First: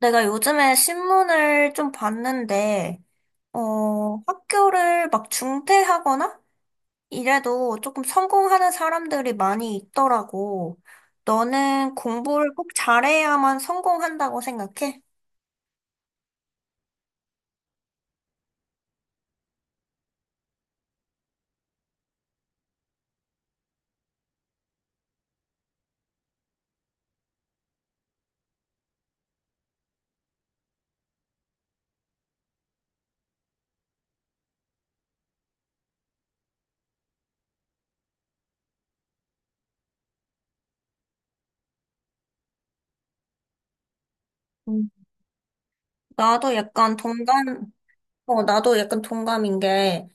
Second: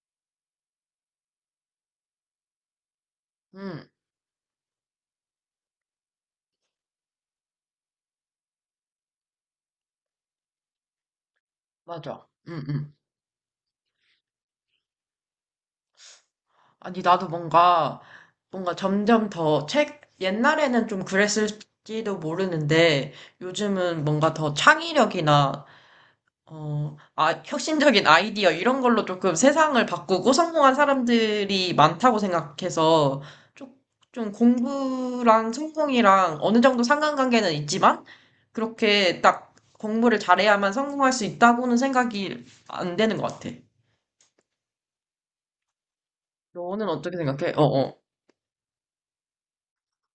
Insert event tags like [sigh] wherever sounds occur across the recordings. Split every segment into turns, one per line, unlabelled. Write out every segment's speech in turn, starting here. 내가 요즘에 신문을 좀 봤는데,
응,
학교를 막 중퇴하거나 이래도 조금 성공하는 사람들이 많이 있더라고. 너는
맞아.
공부를
응,
꼭
응.
잘해야만 성공한다고 생각해?
아니, 나도 뭔가 점점 더 옛날에는 좀 그랬을지도 모르는데, 요즘은 뭔가 더 창의력이나, 혁신적인 아이디어, 이런 걸로 조금 세상을 바꾸고 성공한 사람들이 많다고 생각해서, 좀, 좀 공부랑 성공이랑 어느 정도 상관관계는 있지만, 그렇게 딱 공부를 잘해야만 성공할 수 있다고는 생각이 안 되는 것 같아.
음. 나도
너는
약간
어떻게 생각해?
동감,
어어.
나도 약간 동감인 게,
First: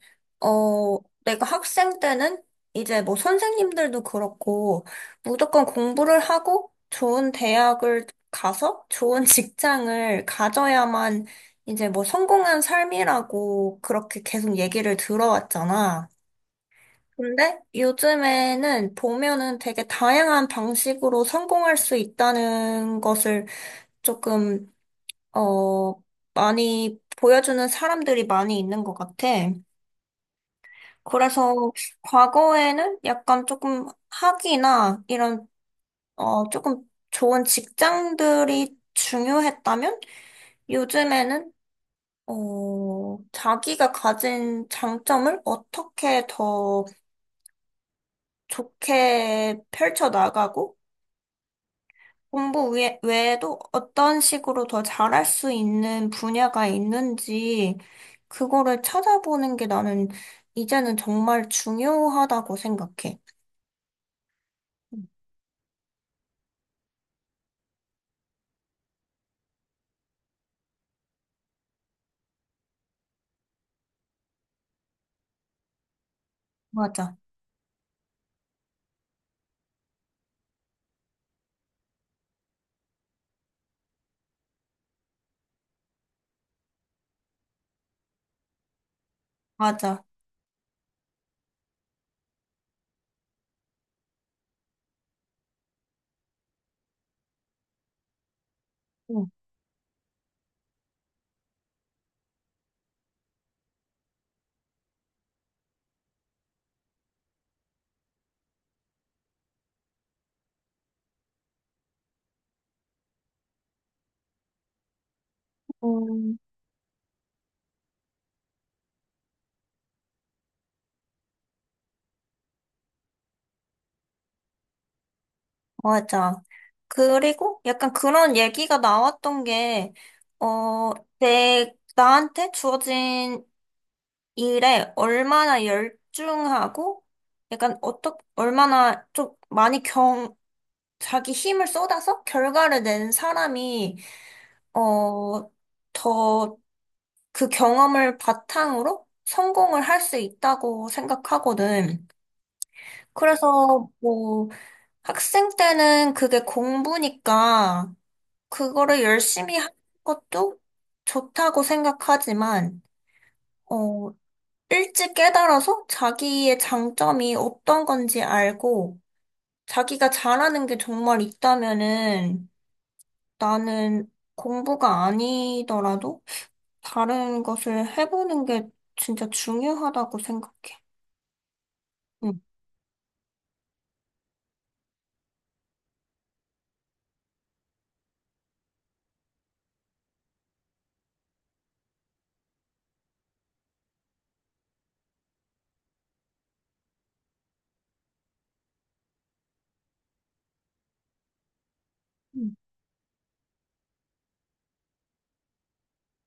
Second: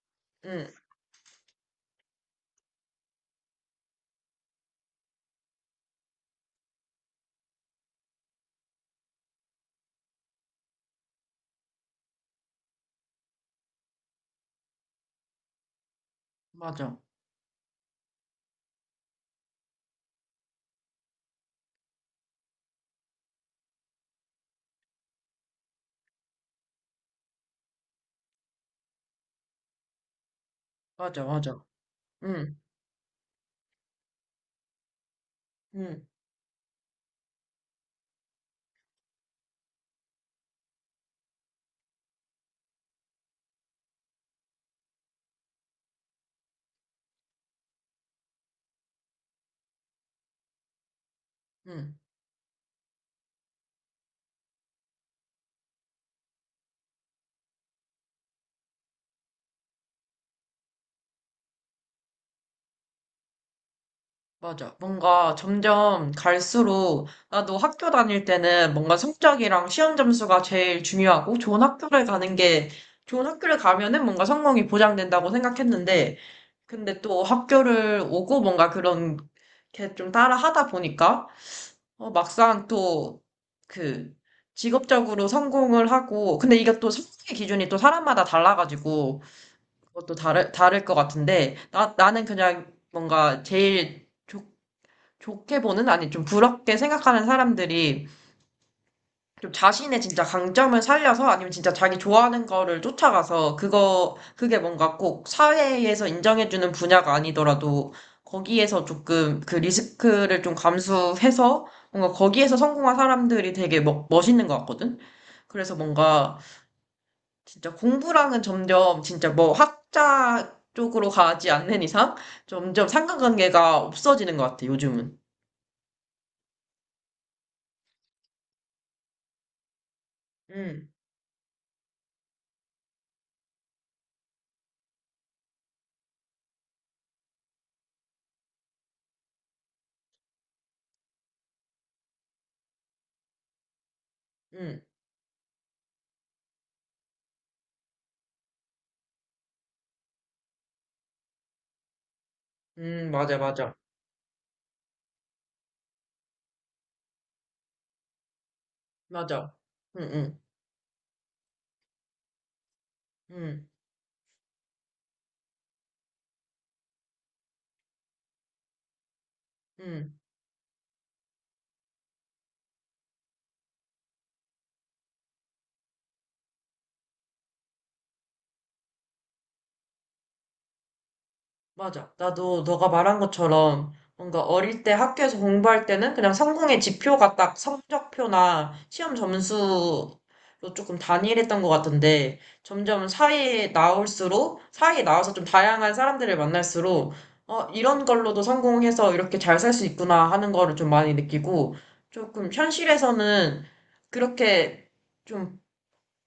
응,
어, 내가 학생 때는 이제 뭐 선생님들도 그렇고, 무조건 공부를 하고 좋은 대학을 가서 좋은 [laughs] 직장을 가져야만 이제 뭐 성공한 삶이라고 그렇게 계속 얘기를 들어왔잖아.
맞아.
근데 요즘에는 보면은 되게 다양한 방식으로 성공할 수 있다는 것을 조금 어, 많이 보여주는 사람들이 많이 있는 것 같아.
맞아,
그래서
맞아. 응,
과거에는 약간 조금 학위나 이런,
응,
조금 좋은 직장들이 중요했다면 요즘에는, 자기가 가진 장점을 어떻게 더 좋게 펼쳐나가고
응,
외에도 어떤 식으로 더 잘할 수 있는 분야가 있는지, 그거를 찾아보는 게 나는 이제는 정말 중요하다고 생각해.
맞아. 뭔가 점점 갈수록 나도 학교 다닐 때는 뭔가 성적이랑 시험 점수가 제일 중요하고 좋은 학교를 가는 게 좋은 학교를 가면은 뭔가 성공이 보장된다고 생각했는데 근데
맞아,
또 학교를 오고 뭔가 그런 게 좀 따라 하다 보니까 어, 막상 또 그 직업적으로 성공을 하고 근데 이게 또 성공의 기준이 또 사람마다 달라가지고
맞아.
그것도 다를 것 같은데, 나는 그냥 뭔가 제일 좋게 보는, 아니 좀 부럽게 생각하는 사람들이
응,
좀 자신의 진짜 강점을 살려서 아니면 진짜 자기 좋아하는 거를 쫓아가서 그게 뭔가 꼭 사회에서 인정해주는 분야가 아니더라도 거기에서 조금 그 리스크를 좀 감수해서 뭔가 거기에서 성공한 사람들이 되게 멋있는 것 같거든? 그래서 뭔가
음,
진짜 공부랑은 점점 진짜 뭐 학자 쪽으로 가지 않는 이상 점점 상관관계가 없어지는 것 같아, 요즘은.
맞아. 그리고 약간 그런 얘기가 나왔던 게,
응,
어, 나한테 주어진 일에 얼마나 열중하고, 약간 어떻 얼마나 좀 많이 자기 힘을 쏟아서 결과를 낸 사람이,
응,
어, 더 그 경험을 바탕으로 성공을 할 수 있다고 생각하거든.
응, 맞아, 맞아,
그래서 뭐 학생 때는 그게 공부니까 그거를
맞아.
열심히 하는
응, 응,
것도 좋다고 생각하지만,
응,
어, 일찍 깨달아서 자기의 장점이 어떤 건지 알고 자기가
응.
잘하는 게 정말 있다면은 나는 공부가 아니더라도 다른 것을 해보는 게 진짜 중요하다고 생각해.
맞아.
응.
나도 너가 말한 것처럼 뭔가 어릴 때 학교에서 공부할 때는 그냥 성공의 지표가 딱 성적표나 시험 점수로 조금 단일했던 것 같은데 점점 사회에 나올수록 사회에 나와서 좀 다양한 사람들을 만날수록 어, 이런 걸로도 성공해서 이렇게 잘 살 수 있구나 하는 거를 좀 많이 느끼고 조금 현실에서는 그렇게 좀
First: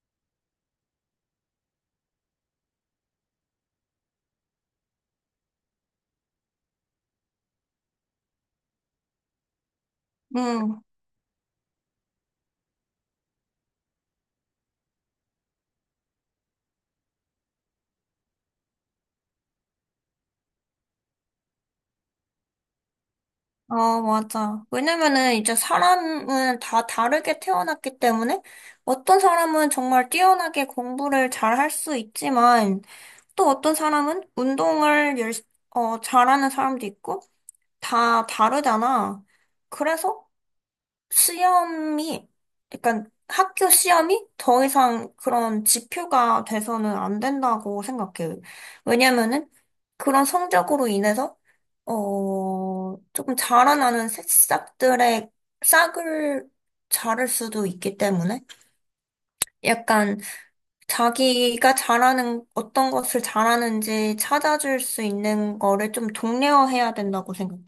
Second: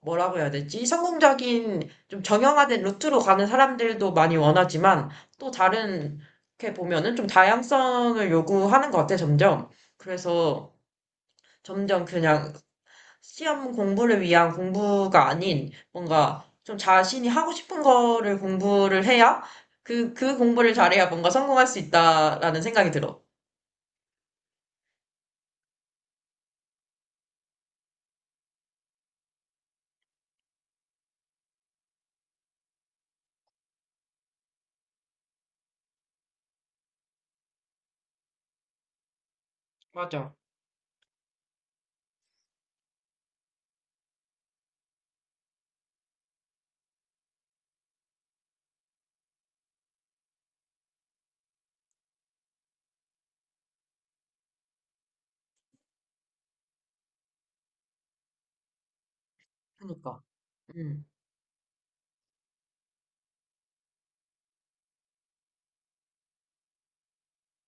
뭐라고 해야 되지? 성공적인 좀 정형화된 루트로 가는 사람들도 많이 원하지만 또 다른 이렇게 보면은 좀 다양성을 요구하는 것 같아 점점. 그래서
응.
점점 그냥 시험 공부를 위한 공부가 아닌 뭔가 좀 자신이 하고 싶은 거를 공부를 해야 그 공부를 잘해야 뭔가 성공할 수 있다라는 생각이 들어.
어, 맞아. 왜냐면은 이제 사람은 다 다르게 태어났기 때문에 어떤 사람은 정말 뛰어나게 공부를 잘할 수 있지만 또 어떤 사람은 어, 잘하는 사람도 있고 다 다르잖아. 그래서
맞아.
시험이, 약간 학교 시험이 더 이상 그런 지표가 돼서는 안 된다고 생각해요. 왜냐면은 그런 성적으로 인해서, 조금 자라나는 새싹들의 싹을 자를 수도 있기 때문에 약간
그러니까. 음.
어떤 것을 잘하는지 찾아줄 수 있는 거를 좀 독려해야 된다고 생각해.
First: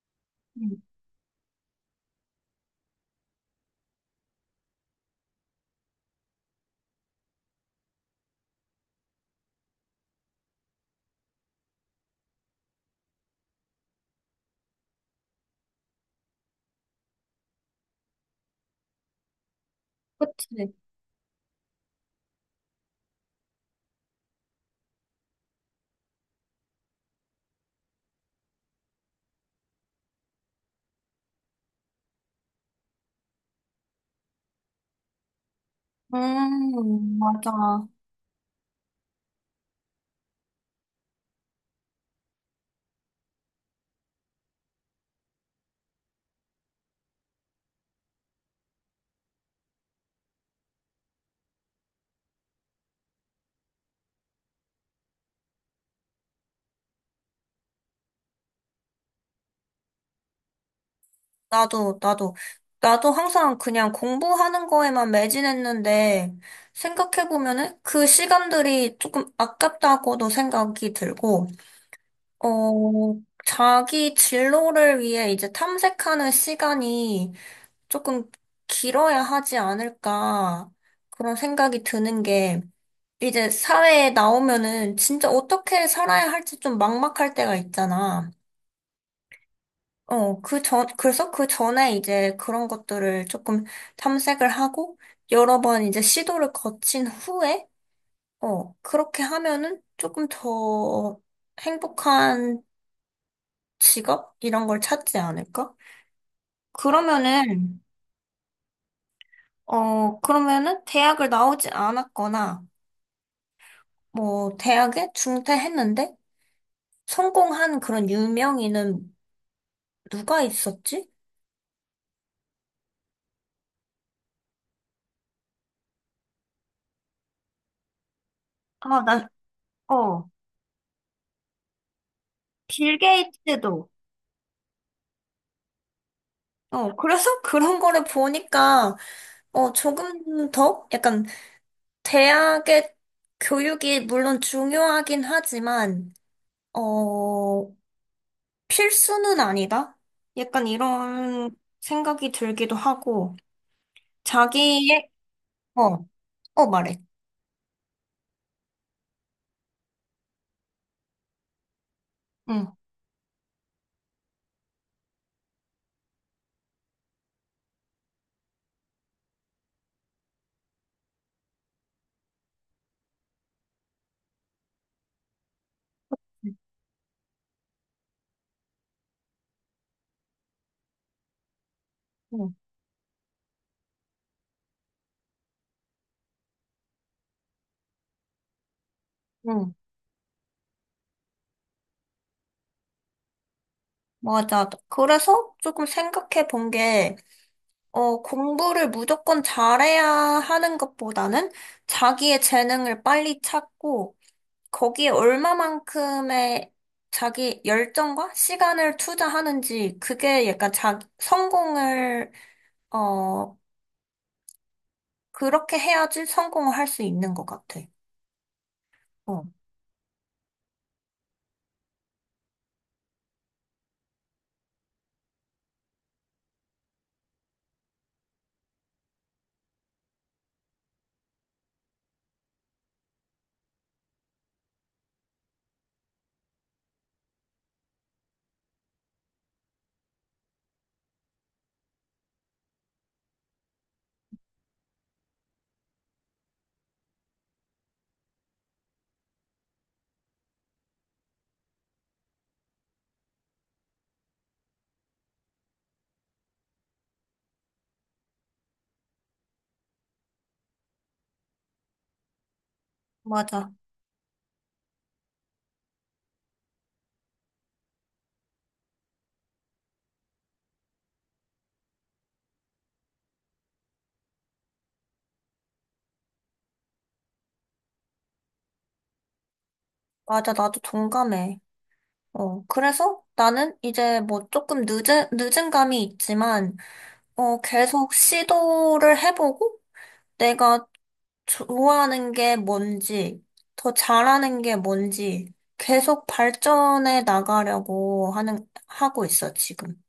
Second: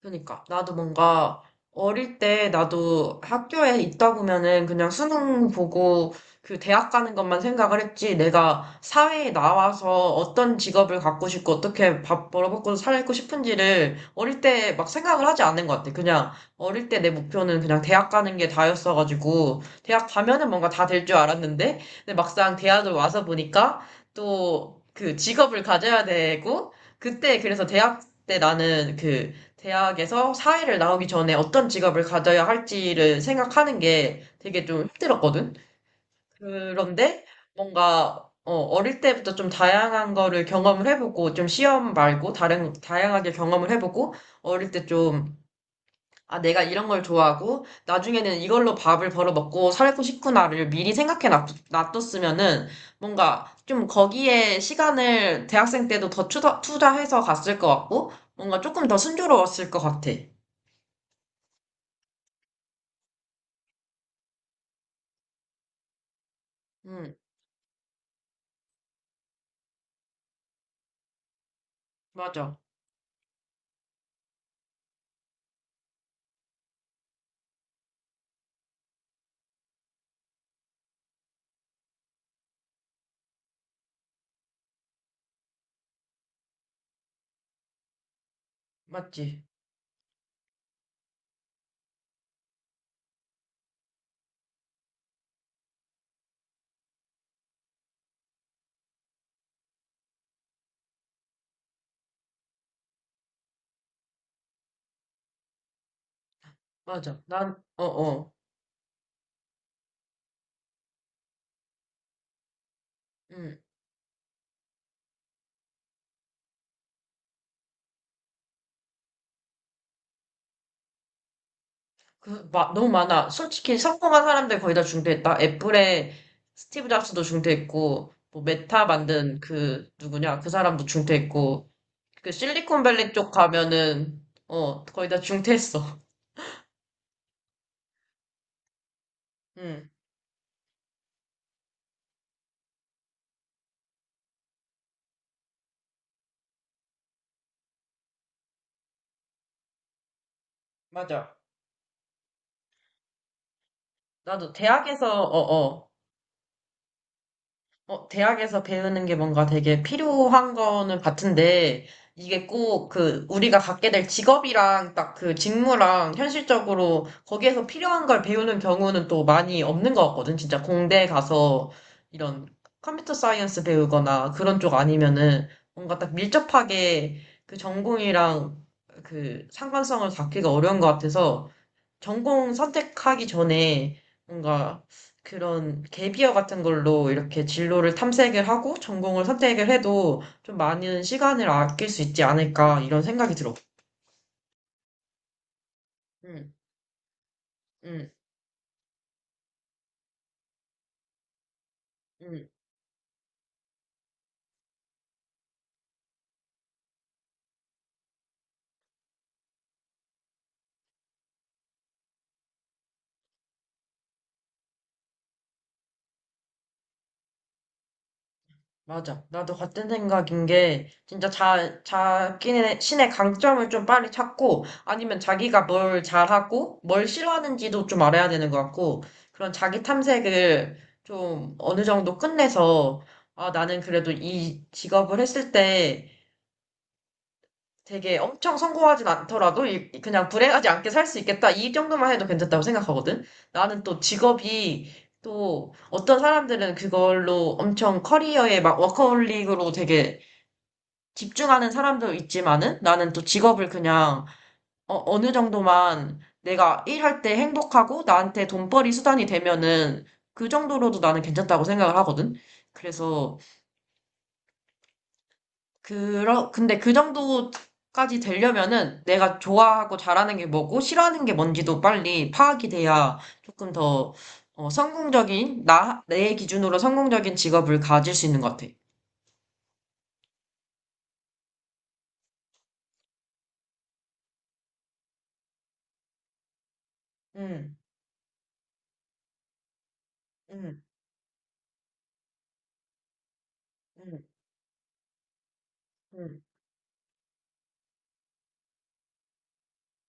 그러니까 나도
음,
뭔가 어릴 때 나도 학교에 있다 보면은 그냥 수능 보고 그 대학 가는 것만 생각을 했지 내가 사회에 나와서 어떤 직업을 갖고 싶고 어떻게 밥 벌어먹고 살고 싶은지를 어릴 때 막 생각을 하지 않는 것 같아. 그냥 어릴 때 내 목표는 그냥 대학 가는 게 다였어가지고 대학 가면은 뭔가
그치.
다 될 줄 알았는데 근데 막상 대학을 와서 보니까 또 그 직업을 가져야 되고 그때 그래서 대학 때 나는 그 대학에서 사회를 나오기 전에 어떤 직업을 가져야 할지를 생각하는 게 되게 좀 힘들었거든. 그런데
맞아.
뭔가 어, 어릴 때부터 좀 다양한 거를 경험을 해보고 좀 시험 말고 다른 다양하게 경험을 해보고 어릴 때 좀 아, 내가 이런 걸 좋아하고 나중에는 이걸로 밥을 벌어 먹고 살고 싶구나를 미리 생각해 놔뒀으면은 뭔가 좀 거기에 시간을 대학생 때도 더 투자해서 갔을 것 같고 뭔가 조금 더 순조로웠을 것 같아.
나도, 나도, 나도 항상 그냥 공부하는 거에만 매진했는데,
음.
생각해보면은 그 시간들이 조금 아깝다고도 생각이 들고,
맞아.
자기 진로를 위해 이제 탐색하는 시간이 조금 길어야 하지 않을까, 그런 생각이 드는 게, 이제 사회에 나오면은 진짜 어떻게 살아야 할지 좀 막막할 때가 있잖아.
맞지.
그래서 그 전에 이제 그런 것들을 조금 탐색을 하고, 여러 번 이제 시도를 거친 후에, 그렇게 하면은 조금 더 행복한 직업? 이런 걸 찾지 않을까?
맞아.
그러면은,
어, 어.
그러면은 대학을 나오지 않았거나,
음,
뭐, 대학에 중퇴했는데, 성공한 그런 유명인은 누가 있었지?
너무 많아. 솔직히 성공한 사람들 거의 다 중퇴했다. 애플의 스티브 잡스도 중퇴했고, 뭐, 메타
아,
만든 그,
어,
누구냐, 그 사람도 중퇴했고, 그
빌
실리콘밸리 쪽
게이츠도.
가면은, 거의 다 중퇴했어.
어, 그래서 [laughs] 그런 거를 보니까,
음,
조금 더? 약간, 대학의 교육이 물론 중요하긴 하지만, 어, 필수는 아니다? 약간
[laughs] 맞아.
이런 생각이 들기도 하고,
나도
자기의,
대학에서, 어, 어.
어, 말해.
대학에서 배우는 게 뭔가 되게 필요한 거는 같은데, 이게
응,
꼭 그 우리가 갖게 될 직업이랑 딱 그 직무랑 현실적으로 거기에서 필요한 걸 배우는 경우는 또 많이 없는 것 같거든. 진짜 공대 가서 이런 컴퓨터 사이언스 배우거나 그런 쪽 아니면은 뭔가 딱 밀접하게 그 전공이랑 그 상관성을 잡기가 어려운 것 같아서 전공
응,
선택하기 전에 뭔가 그런 갭이어 같은 걸로 이렇게 진로를 탐색을 하고 전공을 선택을
응.
해도 좀 많은 시간을 아낄 수 있지 않을까 이런 생각이 들어.
맞아. 그래서 조금 생각해
응,
본 게,
응,
공부를 무조건 잘해야 하는 것보다는 자기의
응.
재능을 빨리 찾고, 거기에 얼마만큼의 자기 열정과 시간을 투자하는지, 그게 약간 성공을, 어, 그렇게 해야지 성공을 할 수 있는 것 같아.
맞아.
어,
나도 같은 생각인 게, 진짜 자기네, 신의 강점을 좀 빨리 찾고, 아니면 자기가 뭘 잘하고, 뭘 싫어하는지도 좀 알아야 되는 것 같고, 그런 자기 탐색을 좀 어느 정도 끝내서, 아, 나는 그래도 이 직업을 했을 때 되게 엄청 성공하진 않더라도, 그냥 불행하지 않게 살 수 있겠다. 이 정도만 해도 괜찮다고 생각하거든. 나는 또 직업이, 또 어떤 사람들은 그걸로 엄청 커리어에 막 워커홀릭으로 되게 집중하는 사람도 있지만은 나는 또 직업을 그냥 어, 어느 정도만 내가 일할 때 행복하고 나한테 돈벌이 수단이 되면은 그 정도로도 나는 괜찮다고 생각을 하거든. 그래서
맞아.
그러 근데 그 정도까지 되려면은 내가 좋아하고 잘하는 게 뭐고 싫어하는 게 뭔지도 빨리 파악이 돼야 조금 더 어, 성공적인 나 내 기준으로 성공적인 직업을 가질 수 있는 것 같아.
맞아. 나도 동감해. 그래서 나는 이제 뭐 조금 늦은 감이 있지만,
응,
계속 시도를 해보고,
응,
내가 좋아하는 게 뭔지, 더
응,
잘하는 게 뭔지, 계속
응.
발전해 나가려고 하고 있어, 지금.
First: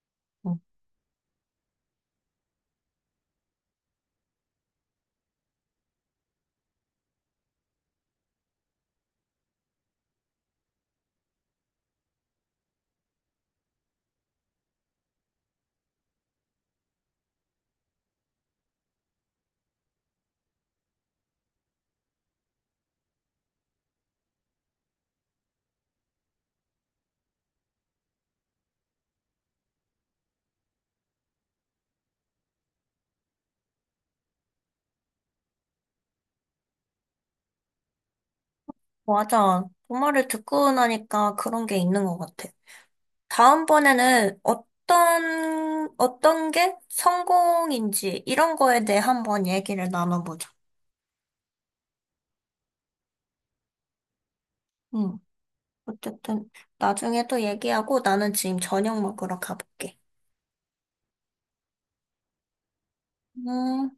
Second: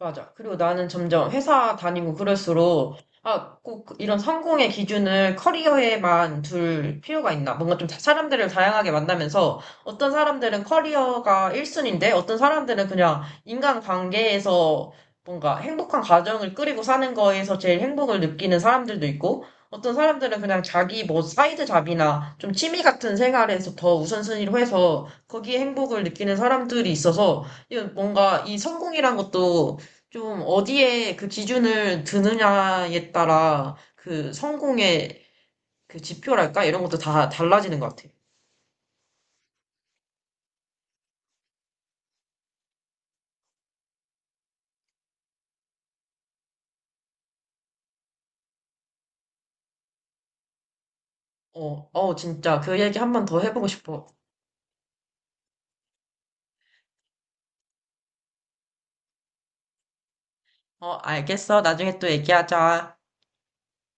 맞아. 그리고
어,
나는 점점 회사 다니고 그럴수록, 아, 꼭 이런 성공의 기준을 커리어에만 둘 필요가 있나. 뭔가 좀 사람들을 다양하게 만나면서 어떤 사람들은 커리어가 1순위인데 어떤 사람들은 그냥 인간관계에서 뭔가 행복한 가정을 꾸리고 사는 거에서 제일 행복을 느끼는 사람들도 있고 어떤 사람들은 그냥 자기 뭐 사이드 잡이나 좀 취미 같은 생활에서 더 우선순위로 해서 거기에 행복을 느끼는 사람들이 있어서 이건 뭔가 이 성공이란 것도 좀 어디에 그 기준을 드느냐에 따라 그 성공의 그 지표랄까? 이런 것도 다 달라지는 것 같아.
맞아. 엄마를 듣고 나니까 그런 게 있는 것 같아. 다음번에는 어떤 게 성공인지, 이런 거에 대해 한번 얘기를 나눠보자.
어, 어, 진짜 그 얘기 한 번 더 해보고 싶어.
응. 어쨌든, 나중에 또 얘기하고, 나는 지금 저녁 먹으러 가볼게.
어, 알겠어. 나중에 또 얘기하자.
음.